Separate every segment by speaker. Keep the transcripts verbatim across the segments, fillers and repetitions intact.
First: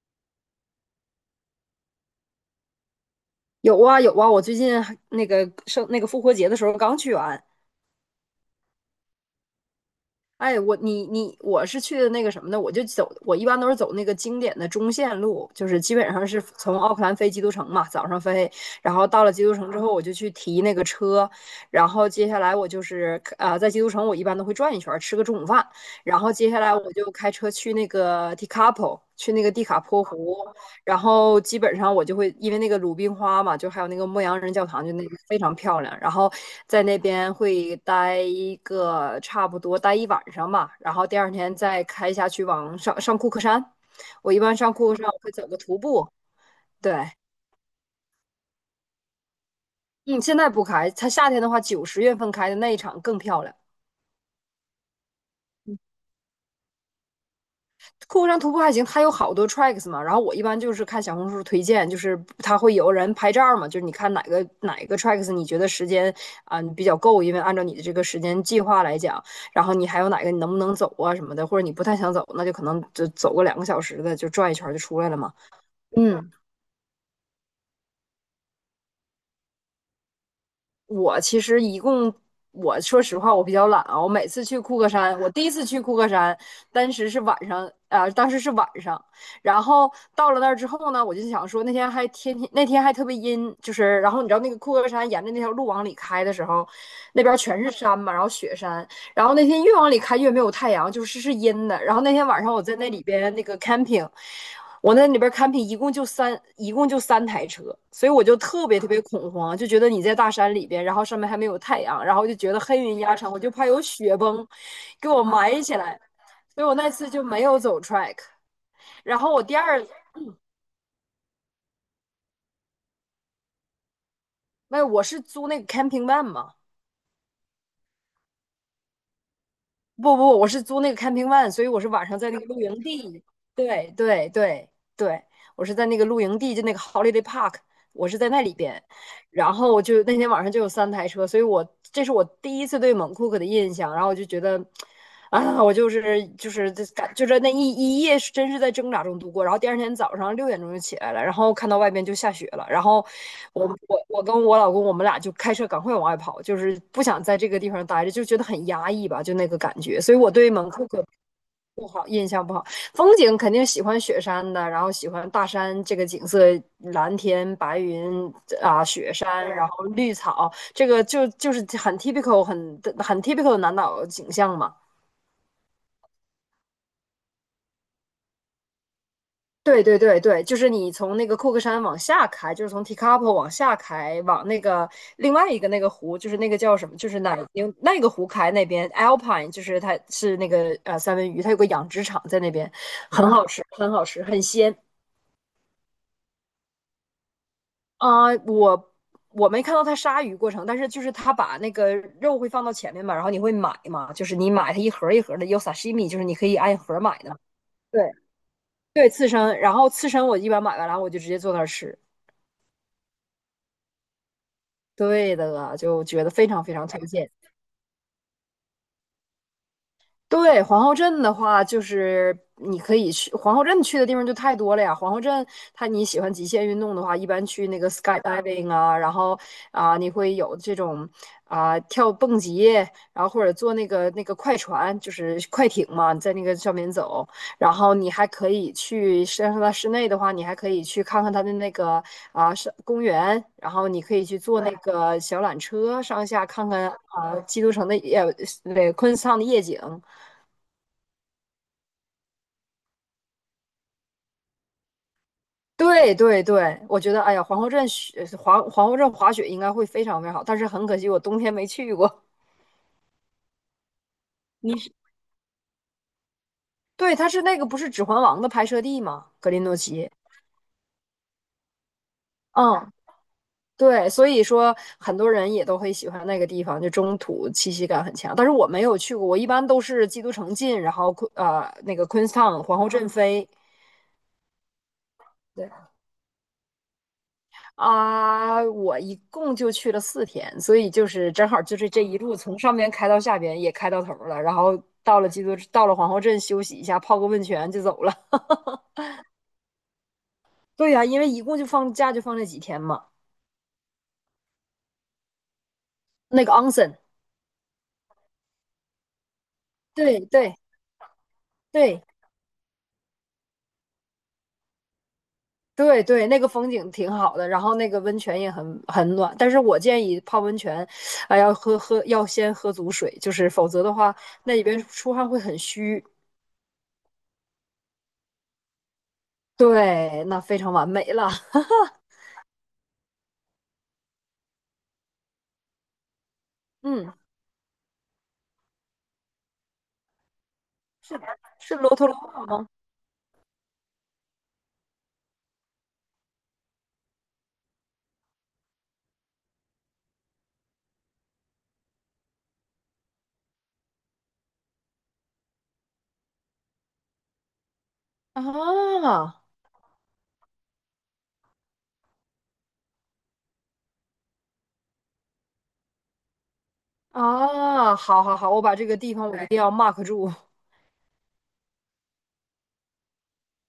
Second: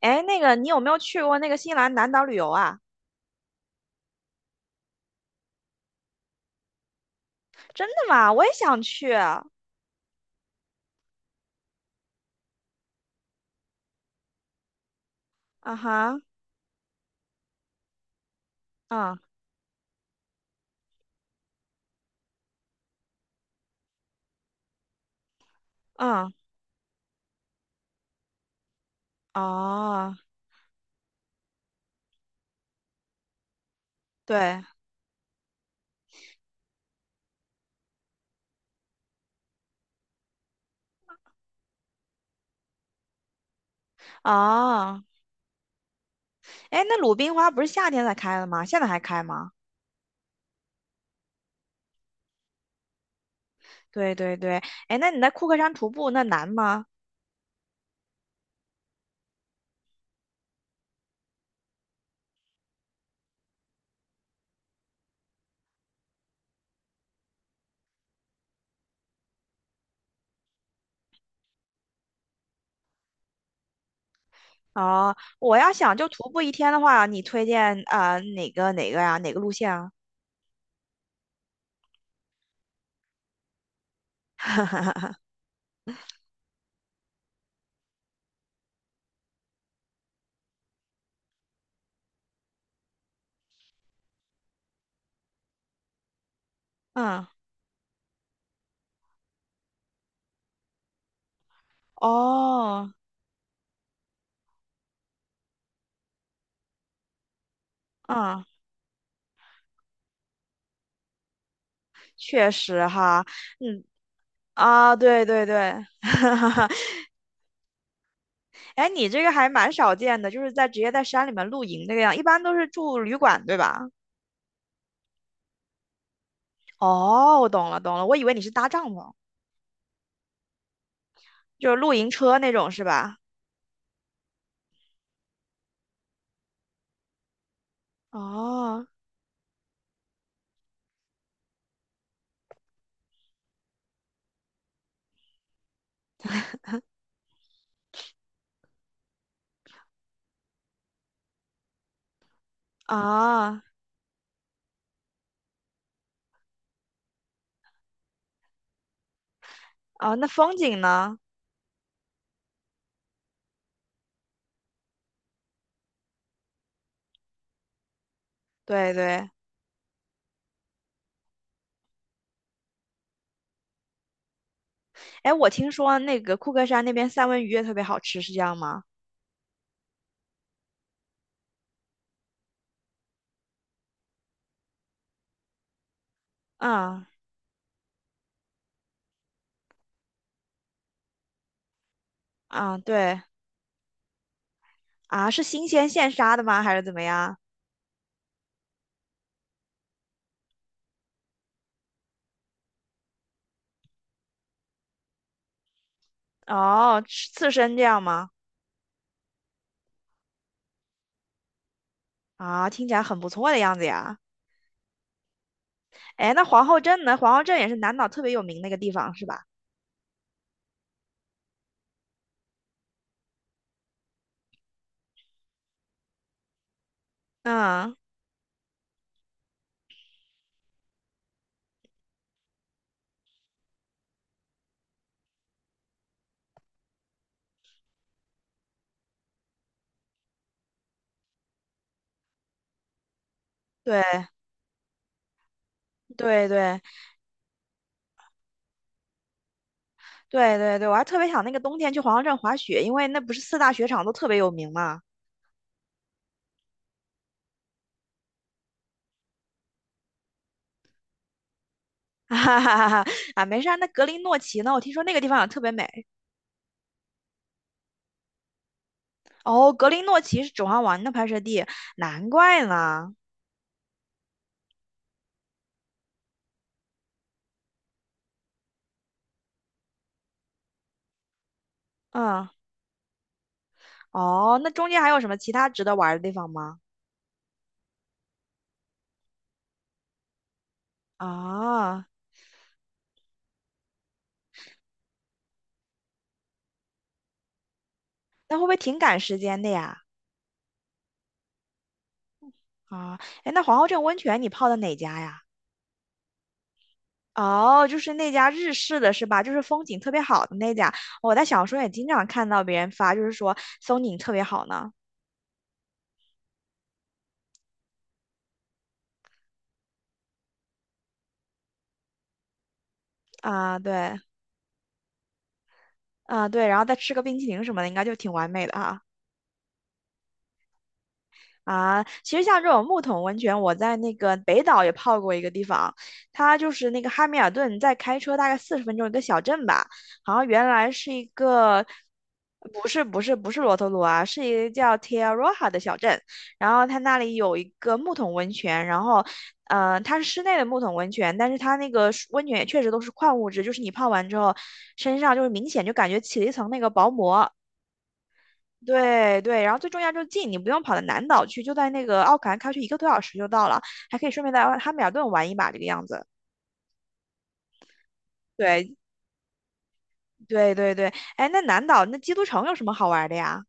Speaker 1: 哎，那个你有没有去过那个新西兰南岛旅游啊？
Speaker 2: 有啊有啊，我最近还那个生那个复活节的时候刚去完。
Speaker 1: 真的吗？我也想去。啊
Speaker 2: 哎，我你你我是去的那个什么呢？我就走，我一般都是走那个经典的中线路，就是基本
Speaker 1: 哈，
Speaker 2: 上是从奥克兰飞基督城嘛，早上飞，然后
Speaker 1: 嗯
Speaker 2: 到了基督城之后，我就去提那个车，然后接下来我就是呃在基督城我一般都会转一圈儿，吃个中午饭，然
Speaker 1: 嗯，
Speaker 2: 后接下来我就开车去那个 t i c a p o 去那个蒂卡坡
Speaker 1: 哦，
Speaker 2: 湖，然后基本上我就会因为那个鲁冰花嘛，就还有那个牧羊人
Speaker 1: 对，
Speaker 2: 教堂，就那个非常漂亮。然后在那边会待一个差不多待一晚上吧，然后第二天再开下去往上上库克山。我一般上库克
Speaker 1: 哦。
Speaker 2: 山我会走个徒步。
Speaker 1: 哎，
Speaker 2: 对，
Speaker 1: 那鲁冰花不是夏天才开的吗？现在还开吗？
Speaker 2: 嗯，现在不开，它夏天的话，九十月份开的那一场更漂亮。
Speaker 1: 对对对。哎，那你在库克山徒步那难吗？
Speaker 2: 客户上徒步还行，它有好多 tracks 嘛。然后我一般就是看小红书推荐，就是它会有人拍照嘛，就是你看哪个哪个 tracks 你觉得时间啊、你比较够，因为按照你的这个时间计划来讲，然后你还有哪个你能不能走啊什么的，或者你不太想走，那就可能就走个两个小时的就转一圈就出来
Speaker 1: 哦，
Speaker 2: 了嘛。
Speaker 1: 我要想就徒
Speaker 2: 嗯，
Speaker 1: 步一天的话，你推荐啊哪个哪个呀？哪个路线啊？
Speaker 2: 我其实一共，我说实话，我比较懒啊。我每次去库克 山，我第一次去库克山，当时是晚上，啊、当时是晚上。然后到了那儿之后呢，我就想说，那天还天天，那天还特别阴，就是，然后你知道那个库克山沿着那条路往里开的时候，那
Speaker 1: 嗯，
Speaker 2: 边全是山嘛，然后雪山。然后那天越往里开越没有太阳，就是是阴的。然后那天晚上我在
Speaker 1: 哦，
Speaker 2: 那里边那个 camping,我在那里边 camping 一共就三，一共就三台车，所以我就
Speaker 1: 嗯，
Speaker 2: 特别特别恐慌，就觉得你在大山里边，然后上面还没有太阳，然后就
Speaker 1: 确
Speaker 2: 觉得黑
Speaker 1: 实
Speaker 2: 云压
Speaker 1: 哈，
Speaker 2: 城，我就怕有
Speaker 1: 嗯
Speaker 2: 雪崩
Speaker 1: 啊，
Speaker 2: 给我
Speaker 1: 对对
Speaker 2: 埋起
Speaker 1: 对。
Speaker 2: 来，所以我那次就没有走 track。
Speaker 1: 哎，你
Speaker 2: 然
Speaker 1: 这个
Speaker 2: 后我
Speaker 1: 还
Speaker 2: 第
Speaker 1: 蛮
Speaker 2: 二，
Speaker 1: 少见的，就是在直接在山里面露营这个样，一般都是住旅馆，对吧？
Speaker 2: 那我是租那个 camping van 嘛，
Speaker 1: 哦，我懂了，懂了，我以为你是搭帐篷。
Speaker 2: 不不，我是租那个 camping van,所以
Speaker 1: 就是
Speaker 2: 我是
Speaker 1: 露
Speaker 2: 晚
Speaker 1: 营
Speaker 2: 上在
Speaker 1: 车
Speaker 2: 那个
Speaker 1: 那
Speaker 2: 露
Speaker 1: 种，
Speaker 2: 营
Speaker 1: 是吧？
Speaker 2: 地。对对对对，我是在那个露营地，就那个 holiday park,我是在那里边。
Speaker 1: 哦，
Speaker 2: 然后就那天晚上就有三台车，所以我这是我第一次对蒙库克的印象。然后我就觉得，啊，我就是就是这感就是那一一夜是真是在挣扎中度过。然后第二天早上六点钟就起来了，然后看到外边就下雪了，然后
Speaker 1: 啊，
Speaker 2: 我我我跟我老公我们俩就开车赶快往外跑，就是不想在这个地方待着，就觉得很压抑吧，就那个感觉。
Speaker 1: 啊，
Speaker 2: 所以
Speaker 1: 那
Speaker 2: 我对
Speaker 1: 风
Speaker 2: 蒙
Speaker 1: 景
Speaker 2: 库克
Speaker 1: 呢？
Speaker 2: 风景肯定喜欢雪山的，然后喜欢大山这个景色，蓝天白云啊，
Speaker 1: 对
Speaker 2: 雪
Speaker 1: 对。
Speaker 2: 山，然后绿草，这个就就是很 typical 很很 typical 的南岛景象嘛。
Speaker 1: 哎，我听说那个库克山那边三文鱼也特别好吃，是这样吗？
Speaker 2: 对对对对，就是你从那个库克山往下开，就是从 Tekapo 往下开，往那个另外一个那个湖，就是那个叫什么，
Speaker 1: 嗯
Speaker 2: 就是奶牛那个湖开那边 Alpine,就是它是那个呃三文鱼，它有个养殖场在那边，
Speaker 1: 嗯，对
Speaker 2: 很好吃，很好吃，很鲜。
Speaker 1: 啊，是新鲜现杀的吗？还是怎么样？
Speaker 2: 啊、我我没看到他杀鱼过程，但是就是他把那个肉会放到前面嘛，然后你会买嘛，就是你买它一盒一盒的，有 sashimi,就是你可以按盒
Speaker 1: 哦，
Speaker 2: 买
Speaker 1: 吃
Speaker 2: 的嘛
Speaker 1: 刺身这
Speaker 2: 对
Speaker 1: 样吗？
Speaker 2: 对，刺身，然后刺身我一般买完了我就直接坐那儿吃。
Speaker 1: 啊，听起来很不错的样子呀。
Speaker 2: 对的，就觉得
Speaker 1: 哎，那
Speaker 2: 非常
Speaker 1: 皇
Speaker 2: 非
Speaker 1: 后
Speaker 2: 常推
Speaker 1: 镇呢？
Speaker 2: 荐。
Speaker 1: 皇后镇也是南岛特别有名那个地方，是吧？
Speaker 2: 对，皇后镇的话，就是你可以去皇后镇去的地方就太多了呀。皇后镇，它你喜欢极限运动的话，一般去那个
Speaker 1: 嗯，
Speaker 2: skydiving 啊，然后啊、你会有这种啊、跳蹦极，然后或者坐那个那个快船，就是快艇嘛，在那个上面走。然后你还可以去，实际上它室内的话，你还可以去看看它的那个啊、是公园，然后你可以
Speaker 1: 对
Speaker 2: 去坐那个小缆车上下
Speaker 1: 对
Speaker 2: 看
Speaker 1: 对
Speaker 2: 看啊、基督城的夜，对，昆士兰的夜景。
Speaker 1: 对对对，我还特别想那个冬天去皇后镇滑雪，因为那不是四大雪场都特别有名嘛。
Speaker 2: 对对对，我觉得，哎呀，皇后镇雪皇皇后镇滑雪应该会非常非常好，但是很可惜我冬天没去过。
Speaker 1: 哈哈哈哈啊，没事儿。那格林诺奇呢？我听说那个地方也特别美。
Speaker 2: 对，它是那个不是《指环王》的拍摄地吗？格林
Speaker 1: 哦，
Speaker 2: 诺
Speaker 1: 格林
Speaker 2: 奇。
Speaker 1: 诺奇是《指环王》的拍摄地，难怪
Speaker 2: 嗯，
Speaker 1: 呢。
Speaker 2: 对，所以说很多人也都会喜欢那个地方，就中土气息感很强。但是我没有去过，我一般都是基督城进，然后昆呃那个
Speaker 1: 嗯，
Speaker 2: Queenstown 皇后镇飞。
Speaker 1: 哦，那中间还有什么其他
Speaker 2: 对。
Speaker 1: 值得玩儿的地方吗？
Speaker 2: 啊，我一共就去了四天，所以就是正好就是这
Speaker 1: 啊，
Speaker 2: 一路从上边开到下边，也开到头了，然后到了基督，到了皇后镇休息一下，泡个温泉就走了。
Speaker 1: 那会不会挺赶时间的呀？
Speaker 2: 对呀，因为一共就放假就放这几天嘛。
Speaker 1: 啊，哎，那皇后镇温泉你泡的哪家呀？
Speaker 2: 那个 onsen,
Speaker 1: 哦，就是那家日式的是吧？就是风景特别
Speaker 2: 对
Speaker 1: 好
Speaker 2: 对
Speaker 1: 的那家，我在小说也
Speaker 2: 对
Speaker 1: 经常看到别人发，就是说风景特别好呢。
Speaker 2: 对对，那个风景挺好的，然后那个温泉也很很暖。但是我建议泡温泉，啊、要喝喝要先喝足水，就是否
Speaker 1: 啊，
Speaker 2: 则的话，
Speaker 1: 对，
Speaker 2: 那里边出汗会很虚。
Speaker 1: 啊对，然后再吃个冰淇淋什么的，应该就挺完美的哈。
Speaker 2: 对，那非常完美了。
Speaker 1: 啊，其实像这种木桶温泉，我在那个北岛也泡过一个地方，它就是那个
Speaker 2: 嗯。
Speaker 1: 汉密尔顿，在开车大概四十分钟一个小镇吧。好像原来是
Speaker 2: 是
Speaker 1: 一
Speaker 2: 是
Speaker 1: 个，
Speaker 2: 罗特罗瓦吗？
Speaker 1: 不是不是不是罗托鲁啊，是一个叫 t e r r a Roja 的小镇，然后它那里有一个木桶温泉，然后，呃，它是室内的木桶温泉，但是它那个水温泉也确实都是矿物质，就是你泡完之后，身上就是明显就感觉起了一层那个薄膜。
Speaker 2: 啊
Speaker 1: 对对，然后最重要就是近，你不用跑到南岛去，就在那个奥克兰开去一个多小时就到了，还可以顺便在汉密尔顿玩一把这个样子。
Speaker 2: 啊，好好好，我把这
Speaker 1: 对
Speaker 2: 个地方我一定要 mark 住。
Speaker 1: 对对对。哎，那南岛那基督城有什么好玩的呀？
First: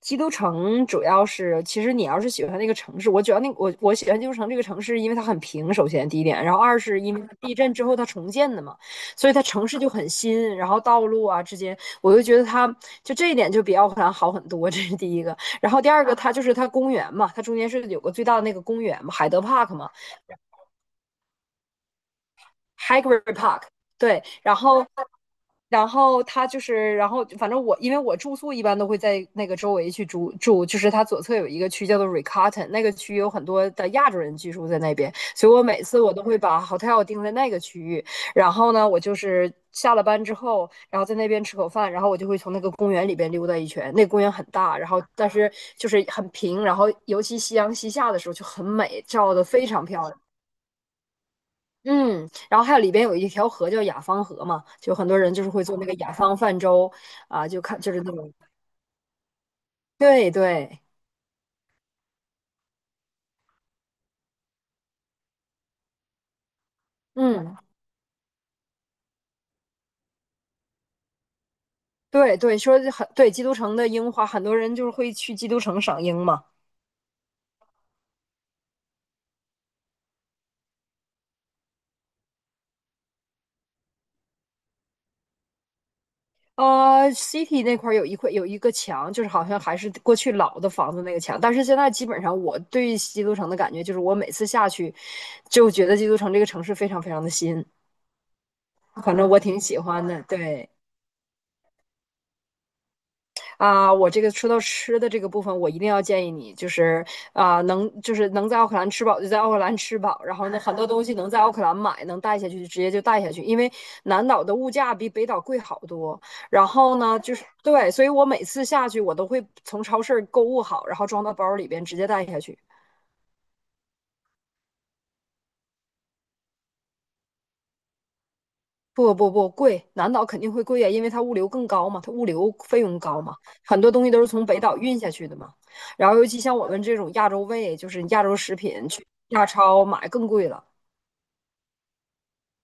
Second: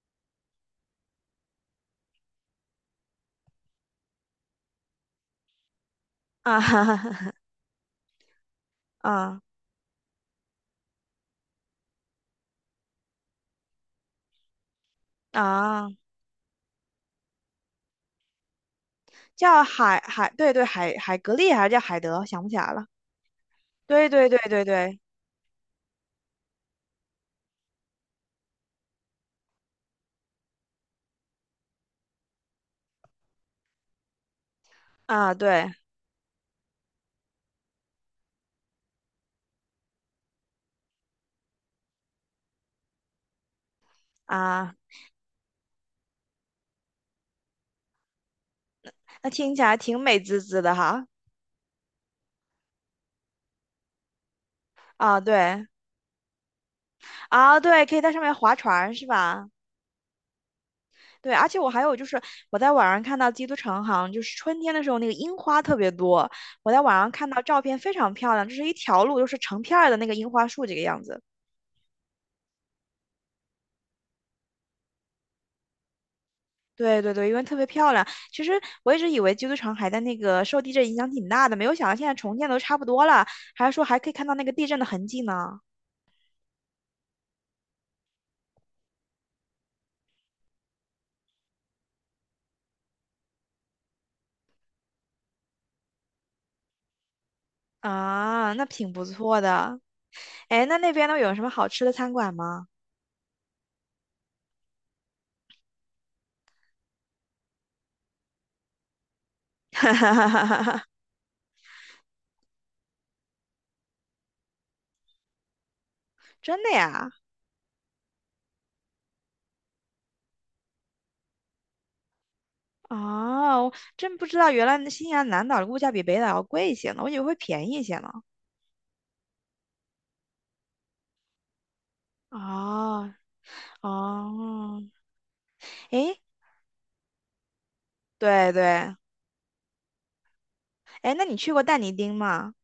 Speaker 2: 基督城主要是，其实你要是喜欢那个城市，我主要那我我喜欢基督城这个城市，因为它很平，首先第一 点，然
Speaker 1: 啊
Speaker 2: 后二
Speaker 1: 哈哈
Speaker 2: 是因为它
Speaker 1: 哈，
Speaker 2: 地震之后它重建的嘛，所以
Speaker 1: 啊
Speaker 2: 它城市就很新，然后道路啊之间，我就觉得它就这一点就比奥克兰好很多，这是第一个。然后
Speaker 1: 啊，
Speaker 2: 第二个，它就是它公园嘛，它中间是有个最大的那个公园嘛，海德
Speaker 1: 叫
Speaker 2: Park 嘛。
Speaker 1: 海海，对对海海格力还是叫海德，想不起来了。
Speaker 2: Hagrid Park,
Speaker 1: 对
Speaker 2: 对，
Speaker 1: 对对
Speaker 2: 然
Speaker 1: 对
Speaker 2: 后，
Speaker 1: 对，
Speaker 2: 然后他就是，然后反正我因为我住宿一般都会在那个周围去住住，就是它左侧有一个区叫做 Riccarton,那个区有很多的亚洲人居住在那边，
Speaker 1: 啊
Speaker 2: 所以我
Speaker 1: 对
Speaker 2: 每次我都会把 hotel 定在那个区域，然后呢，我就是下了班之后，然后在那边吃口饭，然后我就会从那个公园里边溜达一圈，那个公园很
Speaker 1: 啊，
Speaker 2: 大，然后但是就是很平，然后尤其夕阳西下的时候就很美，
Speaker 1: 那
Speaker 2: 照的
Speaker 1: 听起
Speaker 2: 非
Speaker 1: 来
Speaker 2: 常
Speaker 1: 挺
Speaker 2: 漂
Speaker 1: 美
Speaker 2: 亮。
Speaker 1: 滋滋的哈。
Speaker 2: 嗯，然后还有里边有一条河叫雅芳河嘛，就很多
Speaker 1: 啊
Speaker 2: 人就是会
Speaker 1: 对，
Speaker 2: 做那个雅芳泛舟啊，
Speaker 1: 啊
Speaker 2: 就看
Speaker 1: 对，
Speaker 2: 就
Speaker 1: 可以
Speaker 2: 是那
Speaker 1: 在上
Speaker 2: 种，
Speaker 1: 面划船是吧？
Speaker 2: 对对，
Speaker 1: 对，而且我还有就是，我在网上看到基督城好像就是春天的时候，那个樱花特别多。我在网上看到
Speaker 2: 嗯，
Speaker 1: 照片非常漂亮，就是一条路，就是成片儿的那个樱花树这个样子。
Speaker 2: 对对，说很对基督城的樱花，很多人就是会去基督城赏樱嘛。
Speaker 1: 对对对，因为特别漂亮。其实我一直以为基督城还在那个受地震影响挺大的，没有想到现在重建都差不多了，还是说还可以看到那个地震的痕迹呢。
Speaker 2: 呃，City 那块儿有一块有一个墙，就是好像还是过去老的房子那个墙，但是现在基本上我对基督城的感觉就是，我每次下去就觉得基督城这个城市非常非常的新，
Speaker 1: 啊，那挺不
Speaker 2: 反正我
Speaker 1: 错
Speaker 2: 挺喜
Speaker 1: 的。
Speaker 2: 欢的，
Speaker 1: 哎，
Speaker 2: 对。
Speaker 1: 那那边都有什么好吃的餐馆吗？
Speaker 2: 啊、我这个说到吃的这个部分，我一定要建议你，就是啊、能就是能在奥克兰吃饱就在奥克兰吃饱，然后呢，很 多东西能在奥克兰买，能带下去就直接就带下去，因为南岛的物价比北岛贵好多。
Speaker 1: 真
Speaker 2: 然
Speaker 1: 的
Speaker 2: 后
Speaker 1: 呀？
Speaker 2: 呢，就是对，所以我每次下去，我都会从超市购物好，然后装到包里边直接带下去。
Speaker 1: 哦，真不知道原来那新西兰南岛的物价比北岛要贵一些呢，我以为会便宜一些呢。
Speaker 2: 不不不贵，南岛肯定会贵呀，因为它物流更高嘛，它物流费用
Speaker 1: 哦
Speaker 2: 高嘛，很多东西都是从北岛
Speaker 1: 哦，
Speaker 2: 运下去的嘛。然后
Speaker 1: 诶，
Speaker 2: 尤其像我们这种亚洲胃，就是亚洲
Speaker 1: 对
Speaker 2: 食品，
Speaker 1: 对，
Speaker 2: 去亚超买更贵了。
Speaker 1: 诶，那你去过但尼丁吗？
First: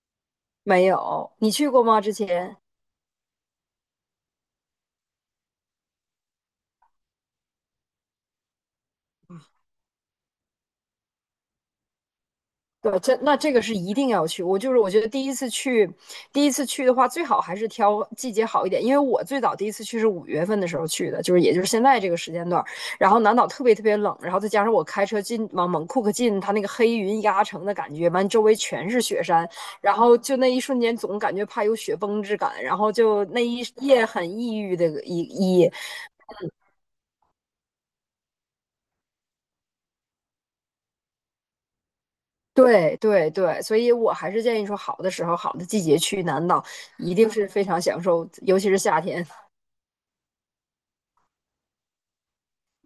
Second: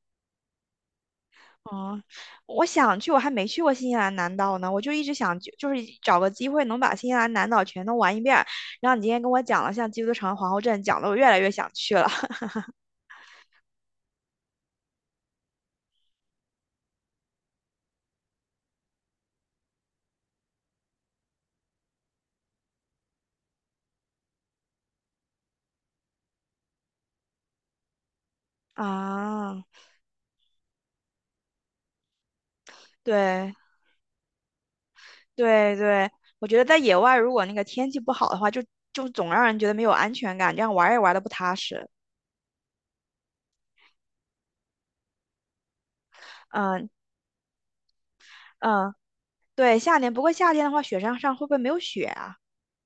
Speaker 2: 没有，你去过吗？
Speaker 1: 哦，
Speaker 2: 之前？
Speaker 1: 我想去，我还没去过新西兰南岛呢，我就一直想就就是找个机会能把新西兰南岛全都玩一遍儿，然后你今天跟我讲了像基督城、皇后镇，讲的我越来越想去了。
Speaker 2: 对，这那这个是一定要去。我就是我觉得第一次去，第一次去的话，最好还是挑季节好一点。因为我最早第一次去是五月份的时候去的，就是也就是现在这个时间段然后南岛特别特别冷，然后再加上我开车进往猛库克进，它那个黑云压城的感觉，完周围 全是雪山，
Speaker 1: 啊，
Speaker 2: 然后就那一瞬间总感觉怕有雪崩之感，然后就那
Speaker 1: 对。
Speaker 2: 一夜很抑郁的一一
Speaker 1: 对对，我觉得在野外，如果那个天气不好的话，就就总让人觉得没有安全感，这样玩儿也玩的不踏实。
Speaker 2: 对对对，所以我还是建议说，好的时候、好的季节去南岛，
Speaker 1: 嗯
Speaker 2: 一定是非常享受，尤其是
Speaker 1: 嗯，
Speaker 2: 夏天，
Speaker 1: 对，夏天。不过夏天的话，雪山上会不会没有雪啊？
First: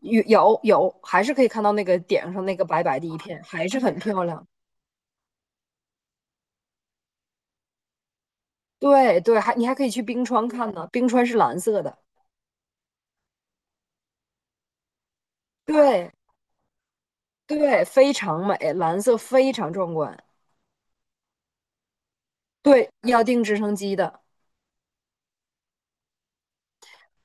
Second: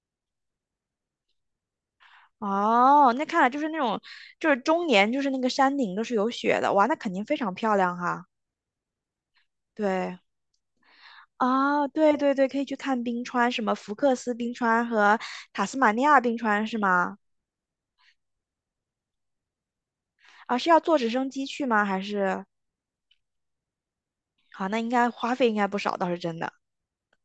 Speaker 2: 有有有，还是可以看到那个顶上那个白白的
Speaker 1: 哦，
Speaker 2: 一
Speaker 1: 那看
Speaker 2: 片，
Speaker 1: 来就
Speaker 2: 还
Speaker 1: 是那
Speaker 2: 是很
Speaker 1: 种，
Speaker 2: 漂亮。
Speaker 1: 就是终年就是那个山顶都是有雪的，哇，那肯定非常漂亮哈。
Speaker 2: 对对，还你还可以去
Speaker 1: 对，
Speaker 2: 冰川看呢，冰川是蓝色
Speaker 1: 啊，
Speaker 2: 的，
Speaker 1: 对对对，可以去看冰川，什么福克斯冰川和塔斯马尼
Speaker 2: 对
Speaker 1: 亚冰川是吗？
Speaker 2: 对，非常美，蓝色非常壮观。
Speaker 1: 啊，是要坐直升机去吗？还是？
Speaker 2: 对，要订直升机的，
Speaker 1: 好，那应该花费应该不少，倒是真的。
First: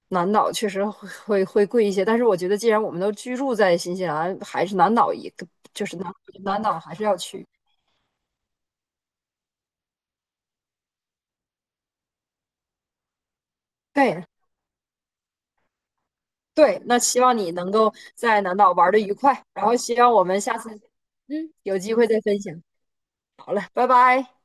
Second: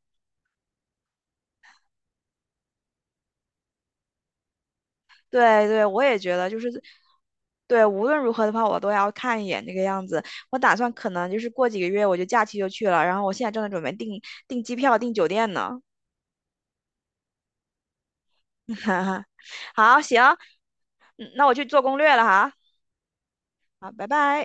Speaker 2: 南岛确实会会会贵一些，但是我觉得既然我们都居住在新西兰，还是南岛一个，
Speaker 1: 对对，
Speaker 2: 就是
Speaker 1: 我
Speaker 2: 南
Speaker 1: 也觉得就
Speaker 2: 南
Speaker 1: 是，
Speaker 2: 岛还是要去。
Speaker 1: 对，无论如何的话，我都要看一眼那个样子。我打算可能就是过几个月我就假期就去了，然后我现在正在准备订
Speaker 2: 对，
Speaker 1: 订机票、订酒店呢。
Speaker 2: 对，那希望你能够在南岛玩的愉 快，然后希
Speaker 1: 好，
Speaker 2: 望
Speaker 1: 行，
Speaker 2: 我们下次
Speaker 1: 嗯那
Speaker 2: 嗯，
Speaker 1: 我去
Speaker 2: 有
Speaker 1: 做
Speaker 2: 机
Speaker 1: 攻
Speaker 2: 会
Speaker 1: 略
Speaker 2: 再
Speaker 1: 了
Speaker 2: 分
Speaker 1: 哈。
Speaker 2: 享。好了，拜
Speaker 1: 好，拜
Speaker 2: 拜。
Speaker 1: 拜。